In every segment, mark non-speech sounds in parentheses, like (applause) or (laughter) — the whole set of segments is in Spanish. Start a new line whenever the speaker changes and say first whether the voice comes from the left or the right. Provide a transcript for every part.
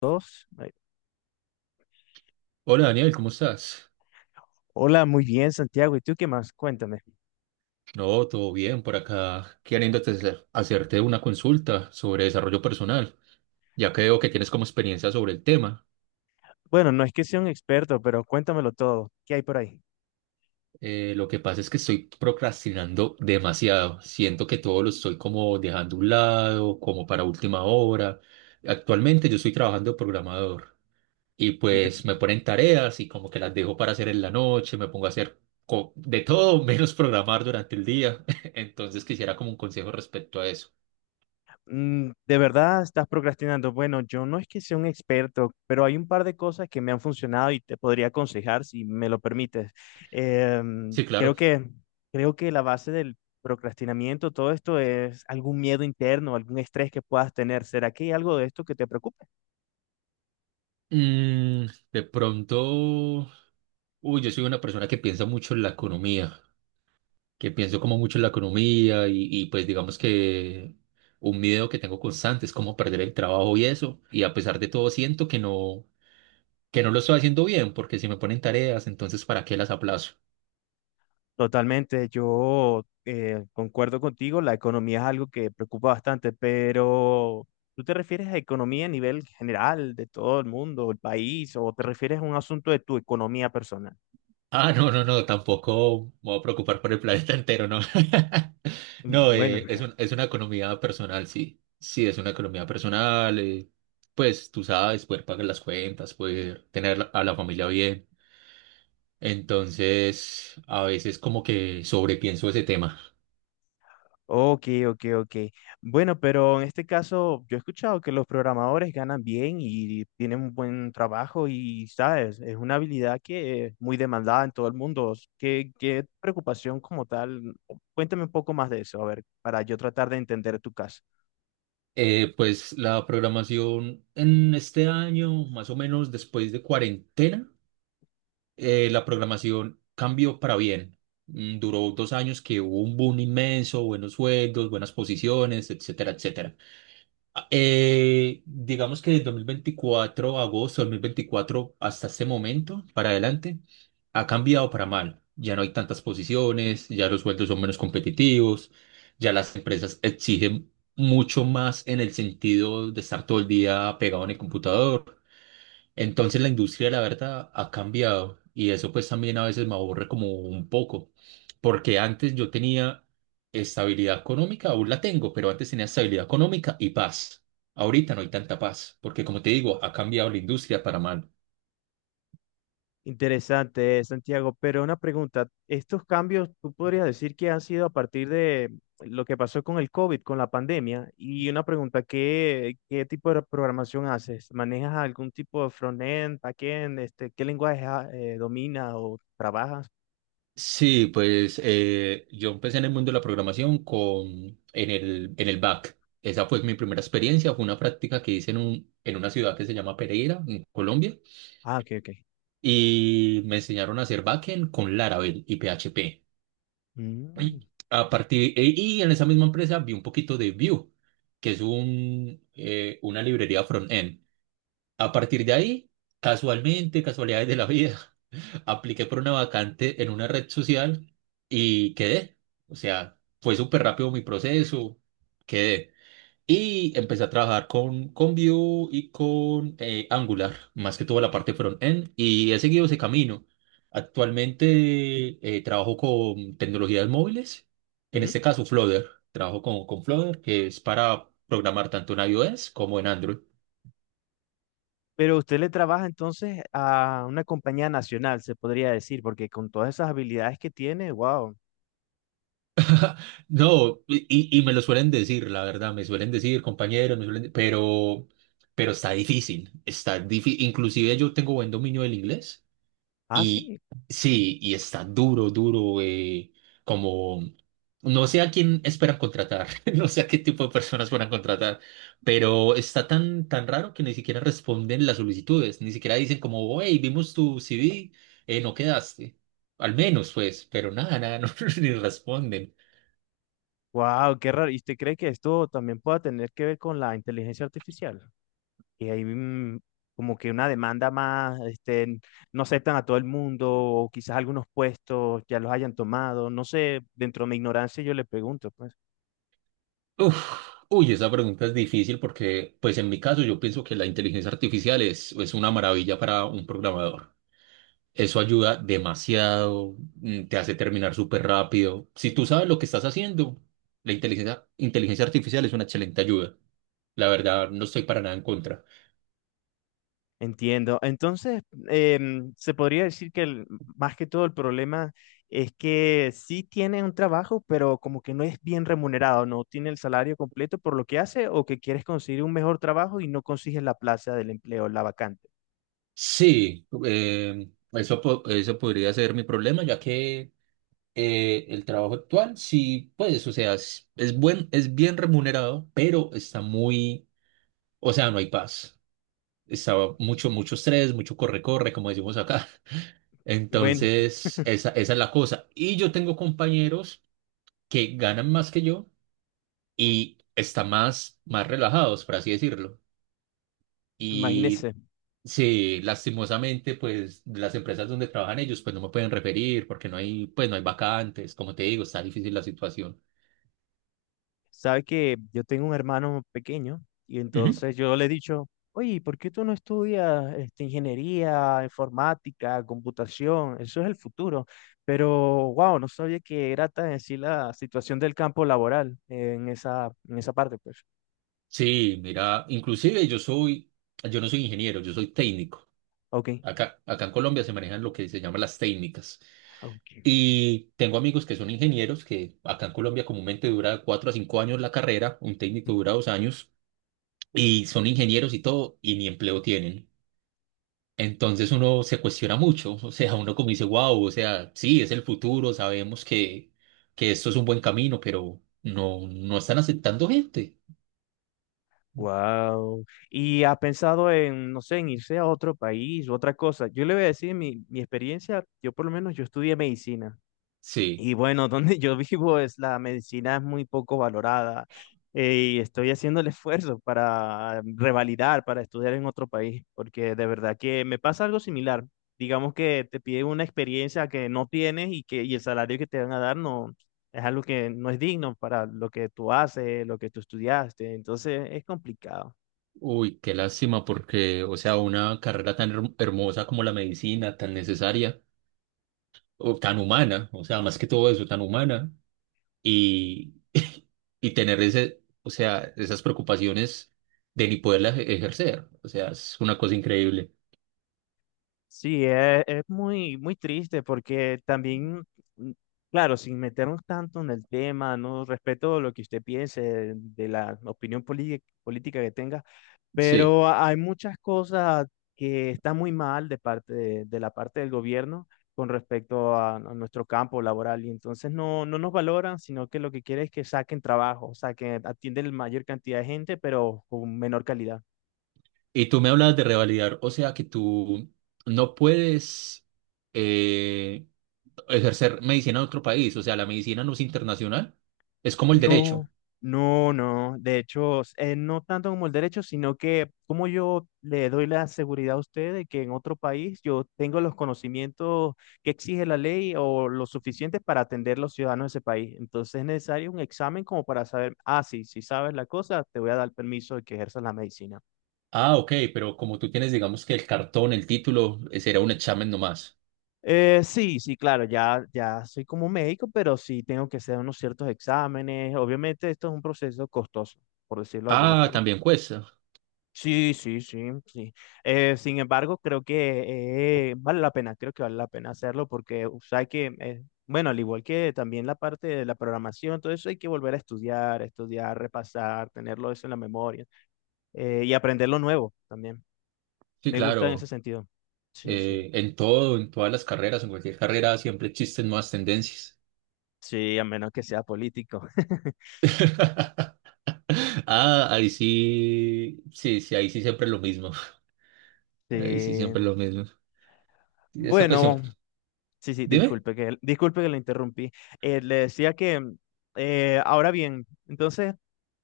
left: Dos. Ay,
right: Hola Daniel, ¿cómo estás?
left: hola, muy bien, Santiago. ¿Y tú qué más? Cuéntame.
right: No, todo bien por acá, queriendo hacerte una consulta sobre desarrollo personal, ya que veo que tienes como experiencia sobre el tema.
left: Bueno, no es que sea un experto, pero cuéntamelo todo. ¿Qué hay por ahí?
right: Lo que pasa es que estoy procrastinando demasiado, siento que todo lo estoy como dejando a un lado, como para última hora. Actualmente yo estoy trabajando de programador y pues
left: De,
right: me ponen tareas y como que las dejo para hacer en la noche, me pongo a hacer de todo menos programar durante el día, (laughs) entonces quisiera como un consejo respecto a eso.
left: mm, ¿de verdad estás procrastinando? Bueno, yo no es que sea un experto, pero hay un par de cosas que me han funcionado y te podría aconsejar si me lo permites.
right: Sí,
left: Creo
right: claro.
left: que, creo que la base del procrastinamiento, todo esto es algún miedo interno, algún estrés que puedas tener. ¿Será que hay algo de esto que te preocupe?
right: Mm, de pronto, uy, yo soy una persona que piensa mucho en la economía, que pienso como mucho en la economía y pues digamos que un miedo que tengo constante es cómo perder el trabajo y eso. Y a pesar de todo siento que no lo estoy haciendo bien porque si me ponen tareas, entonces ¿para qué las aplazo?
left: Totalmente, yo concuerdo contigo, la economía es algo que preocupa bastante, pero ¿tú te refieres a economía a nivel general de todo el mundo, el país, o te refieres a un asunto de tu economía personal?
right: Ah, no, no, no, tampoco me voy a preocupar por el planeta entero, no. (laughs)
left: Mm,
right: No,
left: bueno.
right: es es una economía personal, sí. Sí, es una economía personal. Pues tú sabes, poder pagar las cuentas, poder tener a la familia bien. Entonces, a veces como que sobrepienso ese tema.
left: Ok, ok, ok. Bueno, pero en este caso yo he escuchado que los programadores ganan bien y tienen un buen trabajo y, sabes, es una habilidad que es muy demandada en todo el mundo. ¿Qué preocupación como tal? Cuéntame un poco más de eso, a ver, para yo tratar de entender tu caso.
right: Pues la programación en este año, más o menos después de cuarentena. La programación cambió para bien. Mm, duró dos años que hubo un boom inmenso, buenos sueldos, buenas posiciones, etcétera, etcétera. Digamos que de 2024, agosto de 2024 hasta este momento, para adelante, ha cambiado para mal. Ya no hay tantas posiciones, ya los sueldos son menos competitivos, ya las empresas exigen mucho más en el sentido de estar todo el día pegado en el computador. Entonces la industria, de la verdad, ha cambiado y eso pues también a veces me aburre como un poco, porque antes yo tenía estabilidad económica, aún la tengo, pero antes tenía estabilidad económica y paz. Ahorita no hay tanta paz, porque como te digo, ha cambiado la industria para mal.
left: Interesante, Santiago, pero una pregunta, ¿estos cambios tú podrías decir que han sido a partir de lo que pasó con el COVID, con la pandemia? Y una pregunta, ¿qué tipo de programación haces? ¿Manejas algún tipo de front-end, back-end? Este, ¿qué lenguaje dominas o trabajas?
right: Sí, pues yo empecé en el mundo de la programación en en el back. Esa fue mi primera experiencia, fue una práctica que hice en una ciudad que se llama Pereira, en Colombia.
left: Ah, ok, ok.
right: Y me enseñaron a hacer backend con Laravel y PHP.
left: Mm,
right: Y a partir, y en esa misma empresa vi un poquito de Vue, que es una librería front-end. A partir de ahí, casualmente, casualidades de la vida, (laughs) apliqué por una vacante en una red social y quedé. O sea, fue súper rápido mi proceso, quedé. Y empecé a trabajar con Vue y con Angular, más que toda la parte front-end, y he seguido ese camino. Actualmente trabajo con tecnologías móviles, en
left: ujú.
right: este caso Flutter. Trabajo con Flutter, que es para programar tanto en iOS como en Android.
left: Pero usted le trabaja entonces a una compañía nacional, se podría decir, porque con todas esas habilidades que tiene, wow.
right: No, y me lo suelen decir, la verdad, me suelen decir compañeros, me suelen, pero está difícil, está difícil. Inclusive yo tengo buen dominio del inglés
left: Ah,
right: y
left: sí.
right: sí, y está duro, duro, como no sé a quién esperan contratar, (laughs) no sé a qué tipo de personas van a contratar, pero está tan, tan raro que ni siquiera responden las solicitudes, ni siquiera dicen como, hey, vimos tu CV, no quedaste. Al menos, pues, pero nada, nada, (laughs) no, ni responden.
left: Wow, qué raro. ¿Y usted cree que esto también pueda tener que ver con la inteligencia artificial? Y hay mm, como que una demanda más, este, no aceptan a todo el mundo, o quizás algunos puestos ya los hayan tomado. No sé, dentro de mi ignorancia yo le pregunto, pues.
right: Uf, uy, esa pregunta es difícil porque, pues en mi caso, yo pienso que la inteligencia artificial es una maravilla para un programador. Eso ayuda demasiado, mm, te hace terminar súper rápido. Si tú sabes lo que estás haciendo, la inteligencia artificial es una excelente ayuda. La verdad, no estoy para nada en contra.
left: Entiendo. Entonces, se podría decir que el- más que todo el problema es que sí tiene un trabajo, pero como que no es bien remunerado, no tiene el salario completo por lo que hace, o que quieres conseguir un mejor trabajo y no consigues la plaza del empleo, la vacante.
right: Sí, eso, eso podría ser mi problema, ya que el trabajo actual, sí, pues, o sea, es buen, es bien remunerado, pero está muy, o sea, no hay paz. Está mucho, mucho estrés, mucho corre-corre, como decimos acá.
left: Bueno,
right: Entonces, esa es la cosa. Y yo tengo compañeros que ganan más que yo y están más, más relajados, por así decirlo. Y
left: imagínese,
right: sí, lastimosamente, pues las empresas donde trabajan ellos, pues no me pueden referir porque no hay, pues no hay vacantes. Como te digo, está difícil la situación.
left: sabe que yo tengo un hermano pequeño y
right: Ujú.
left: entonces yo le he dicho, oye, ¿por qué tú no estudias este, ingeniería, informática, computación? Eso es el futuro. Pero, wow, no sabía que era tan así la situación del campo laboral en esa parte, pues.
right: Sí, mira, inclusive yo soy, yo no soy ingeniero, yo soy técnico.
left: Ok,
right: Acá en Colombia se manejan lo que se llama las técnicas.
left: ok.
right: Y tengo amigos que son ingenieros, que acá en Colombia comúnmente dura cuatro a cinco años la carrera, un técnico dura
left: (laughs)
right: dos años, y son ingenieros y todo, y ni empleo tienen. Entonces uno se cuestiona mucho, o sea, uno como dice, wow, o sea, sí, es el futuro, sabemos que esto es un buen camino, pero no, no están aceptando gente.
left: Wow. ¿Y ha pensado en, no sé, en irse a otro país u otra cosa? Yo le voy a decir mi experiencia, yo por lo menos yo estudié medicina.
right: Sí,
left: Y bueno, (laughs) donde yo vivo es la medicina es muy poco valorada y estoy haciendo el esfuerzo para revalidar, para estudiar en otro país, porque de verdad que me pasa algo similar. Digamos que te piden una experiencia que no tienes y que y el salario que te van a dar no es algo que no es digno para lo que tú haces, lo que tú estudiaste, entonces es complicado.
right: uy, qué lástima, porque, o sea, una carrera tan hermosa como la medicina, tan necesaria, o tan humana, o sea, más que todo eso, tan humana y, (laughs) y tener ese, o sea, esas preocupaciones de ni poderlas ejercer. O sea, es una cosa increíble.
left: Sí, es muy, muy triste porque también, mm, claro, sin meternos tanto en el tema, no respeto lo que usted piense de la opinión poli- política que tenga,
right: Sí.
left: pero hay muchas cosas que están muy mal de parte de la parte del gobierno con respecto a nuestro campo laboral y entonces no, no nos valoran, sino que lo que quiere es que saquen trabajo, o sea, que atienden la mayor cantidad de gente, pero con menor calidad.
right: Y tú me hablas de revalidar, o sea, que tú no puedes eh, ejercer medicina en otro país. O sea, la medicina no es internacional, es como el
left: No,
right: derecho.
left: no, no. De hecho, s- no tanto como el derecho, sino que como yo le doy la seguridad a usted de que en otro país yo tengo los conocimientos que exige la ley o lo suficientes para atender los ciudadanos de ese país. Entonces es necesario un examen como para saber, ah, sí, si sabes la cosa, te voy a dar permiso de que ejerzas la medicina.
right: Ah, ok, pero como tú tienes, digamos que el cartón, el título, será un examen nomás.
left: Sí, sí, claro, ya, ya soy como médico, pero sí tengo que hacer unos ciertos exámenes. Obviamente esto es un proceso costoso, por decirlo de alguna
right: Ah,
left: forma.
right: también cuesta.
left: Sí, sí, sí, sí. Sin embargo, creo que vale la pena, creo que vale la pena hacerlo porque, o sea, hay que, bueno, al igual que también la parte de la programación, todo eso hay que volver a estudiar, estudiar, repasar, tenerlo eso en la memoria y aprender lo nuevo también.
right: Sí,
left: Me gusta en ese
right: claro.
left: sentido. Sí, sí.
right: En todo, en todas las carreras, en cualquier carrera siempre existen nuevas tendencias.
left: Sí, a menos que sea político. (laughs)
right: (laughs) Ah, ahí sí, sí, sí, ahí sí siempre lo mismo. (laughs) Ahí sí
left: Sí.
right: siempre lo mismo. Y esa cuestión,
left: Bueno, sí, sí,
right: dime.
left: disculpe que le interrumpí. Le decía que, mm, ahora bien, entonces,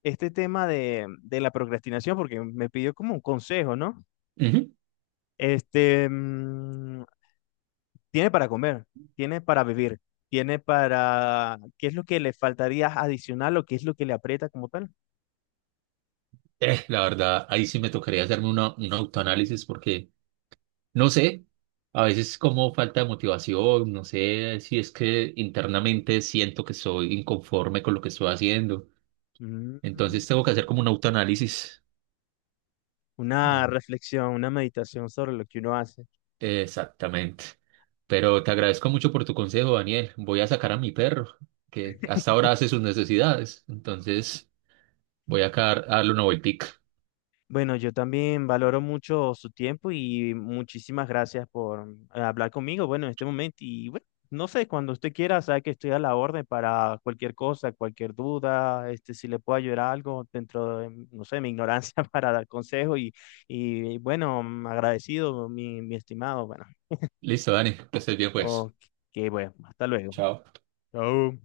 left: este tema de la procrastinación, porque me pidió como un consejo, ¿no?
right: Ujú.
left: Este, mm, tiene para comer, tiene para vivir, tiene para, ¿qué es lo que le faltaría adicional o qué es lo que le aprieta como tal?
right: La verdad, ahí sí me tocaría hacerme un autoanálisis porque no sé, a veces como falta de motivación, no sé si es que internamente siento que soy inconforme con lo que estoy haciendo.
left: Mm,
right: Entonces tengo que hacer como un autoanálisis.
left: una
right: Ay.
left: reflexión, una meditación sobre lo que uno hace.
right: Exactamente. Pero te agradezco mucho por tu consejo, Daniel. Voy a sacar a mi perro, que
left: (laughs)
right: hasta ahora hace sus necesidades. Entonces, voy acá a darle una vueltica.
left: Bueno, yo también valoro mucho su tiempo y muchísimas gracias por hablar conmigo, bueno, en este momento. Y bueno, no sé, cuando usted quiera, sabe que estoy a la orden para cualquier cosa, cualquier duda, este, si le puedo ayudar algo dentro de, no sé, mi ignorancia (laughs) para dar consejo y bueno, agradecido, mi estimado, bueno,
right: Listo, Dani, que estés bien, pues.
left: ok, bueno, hasta luego.
right: Chao.
left: Chao.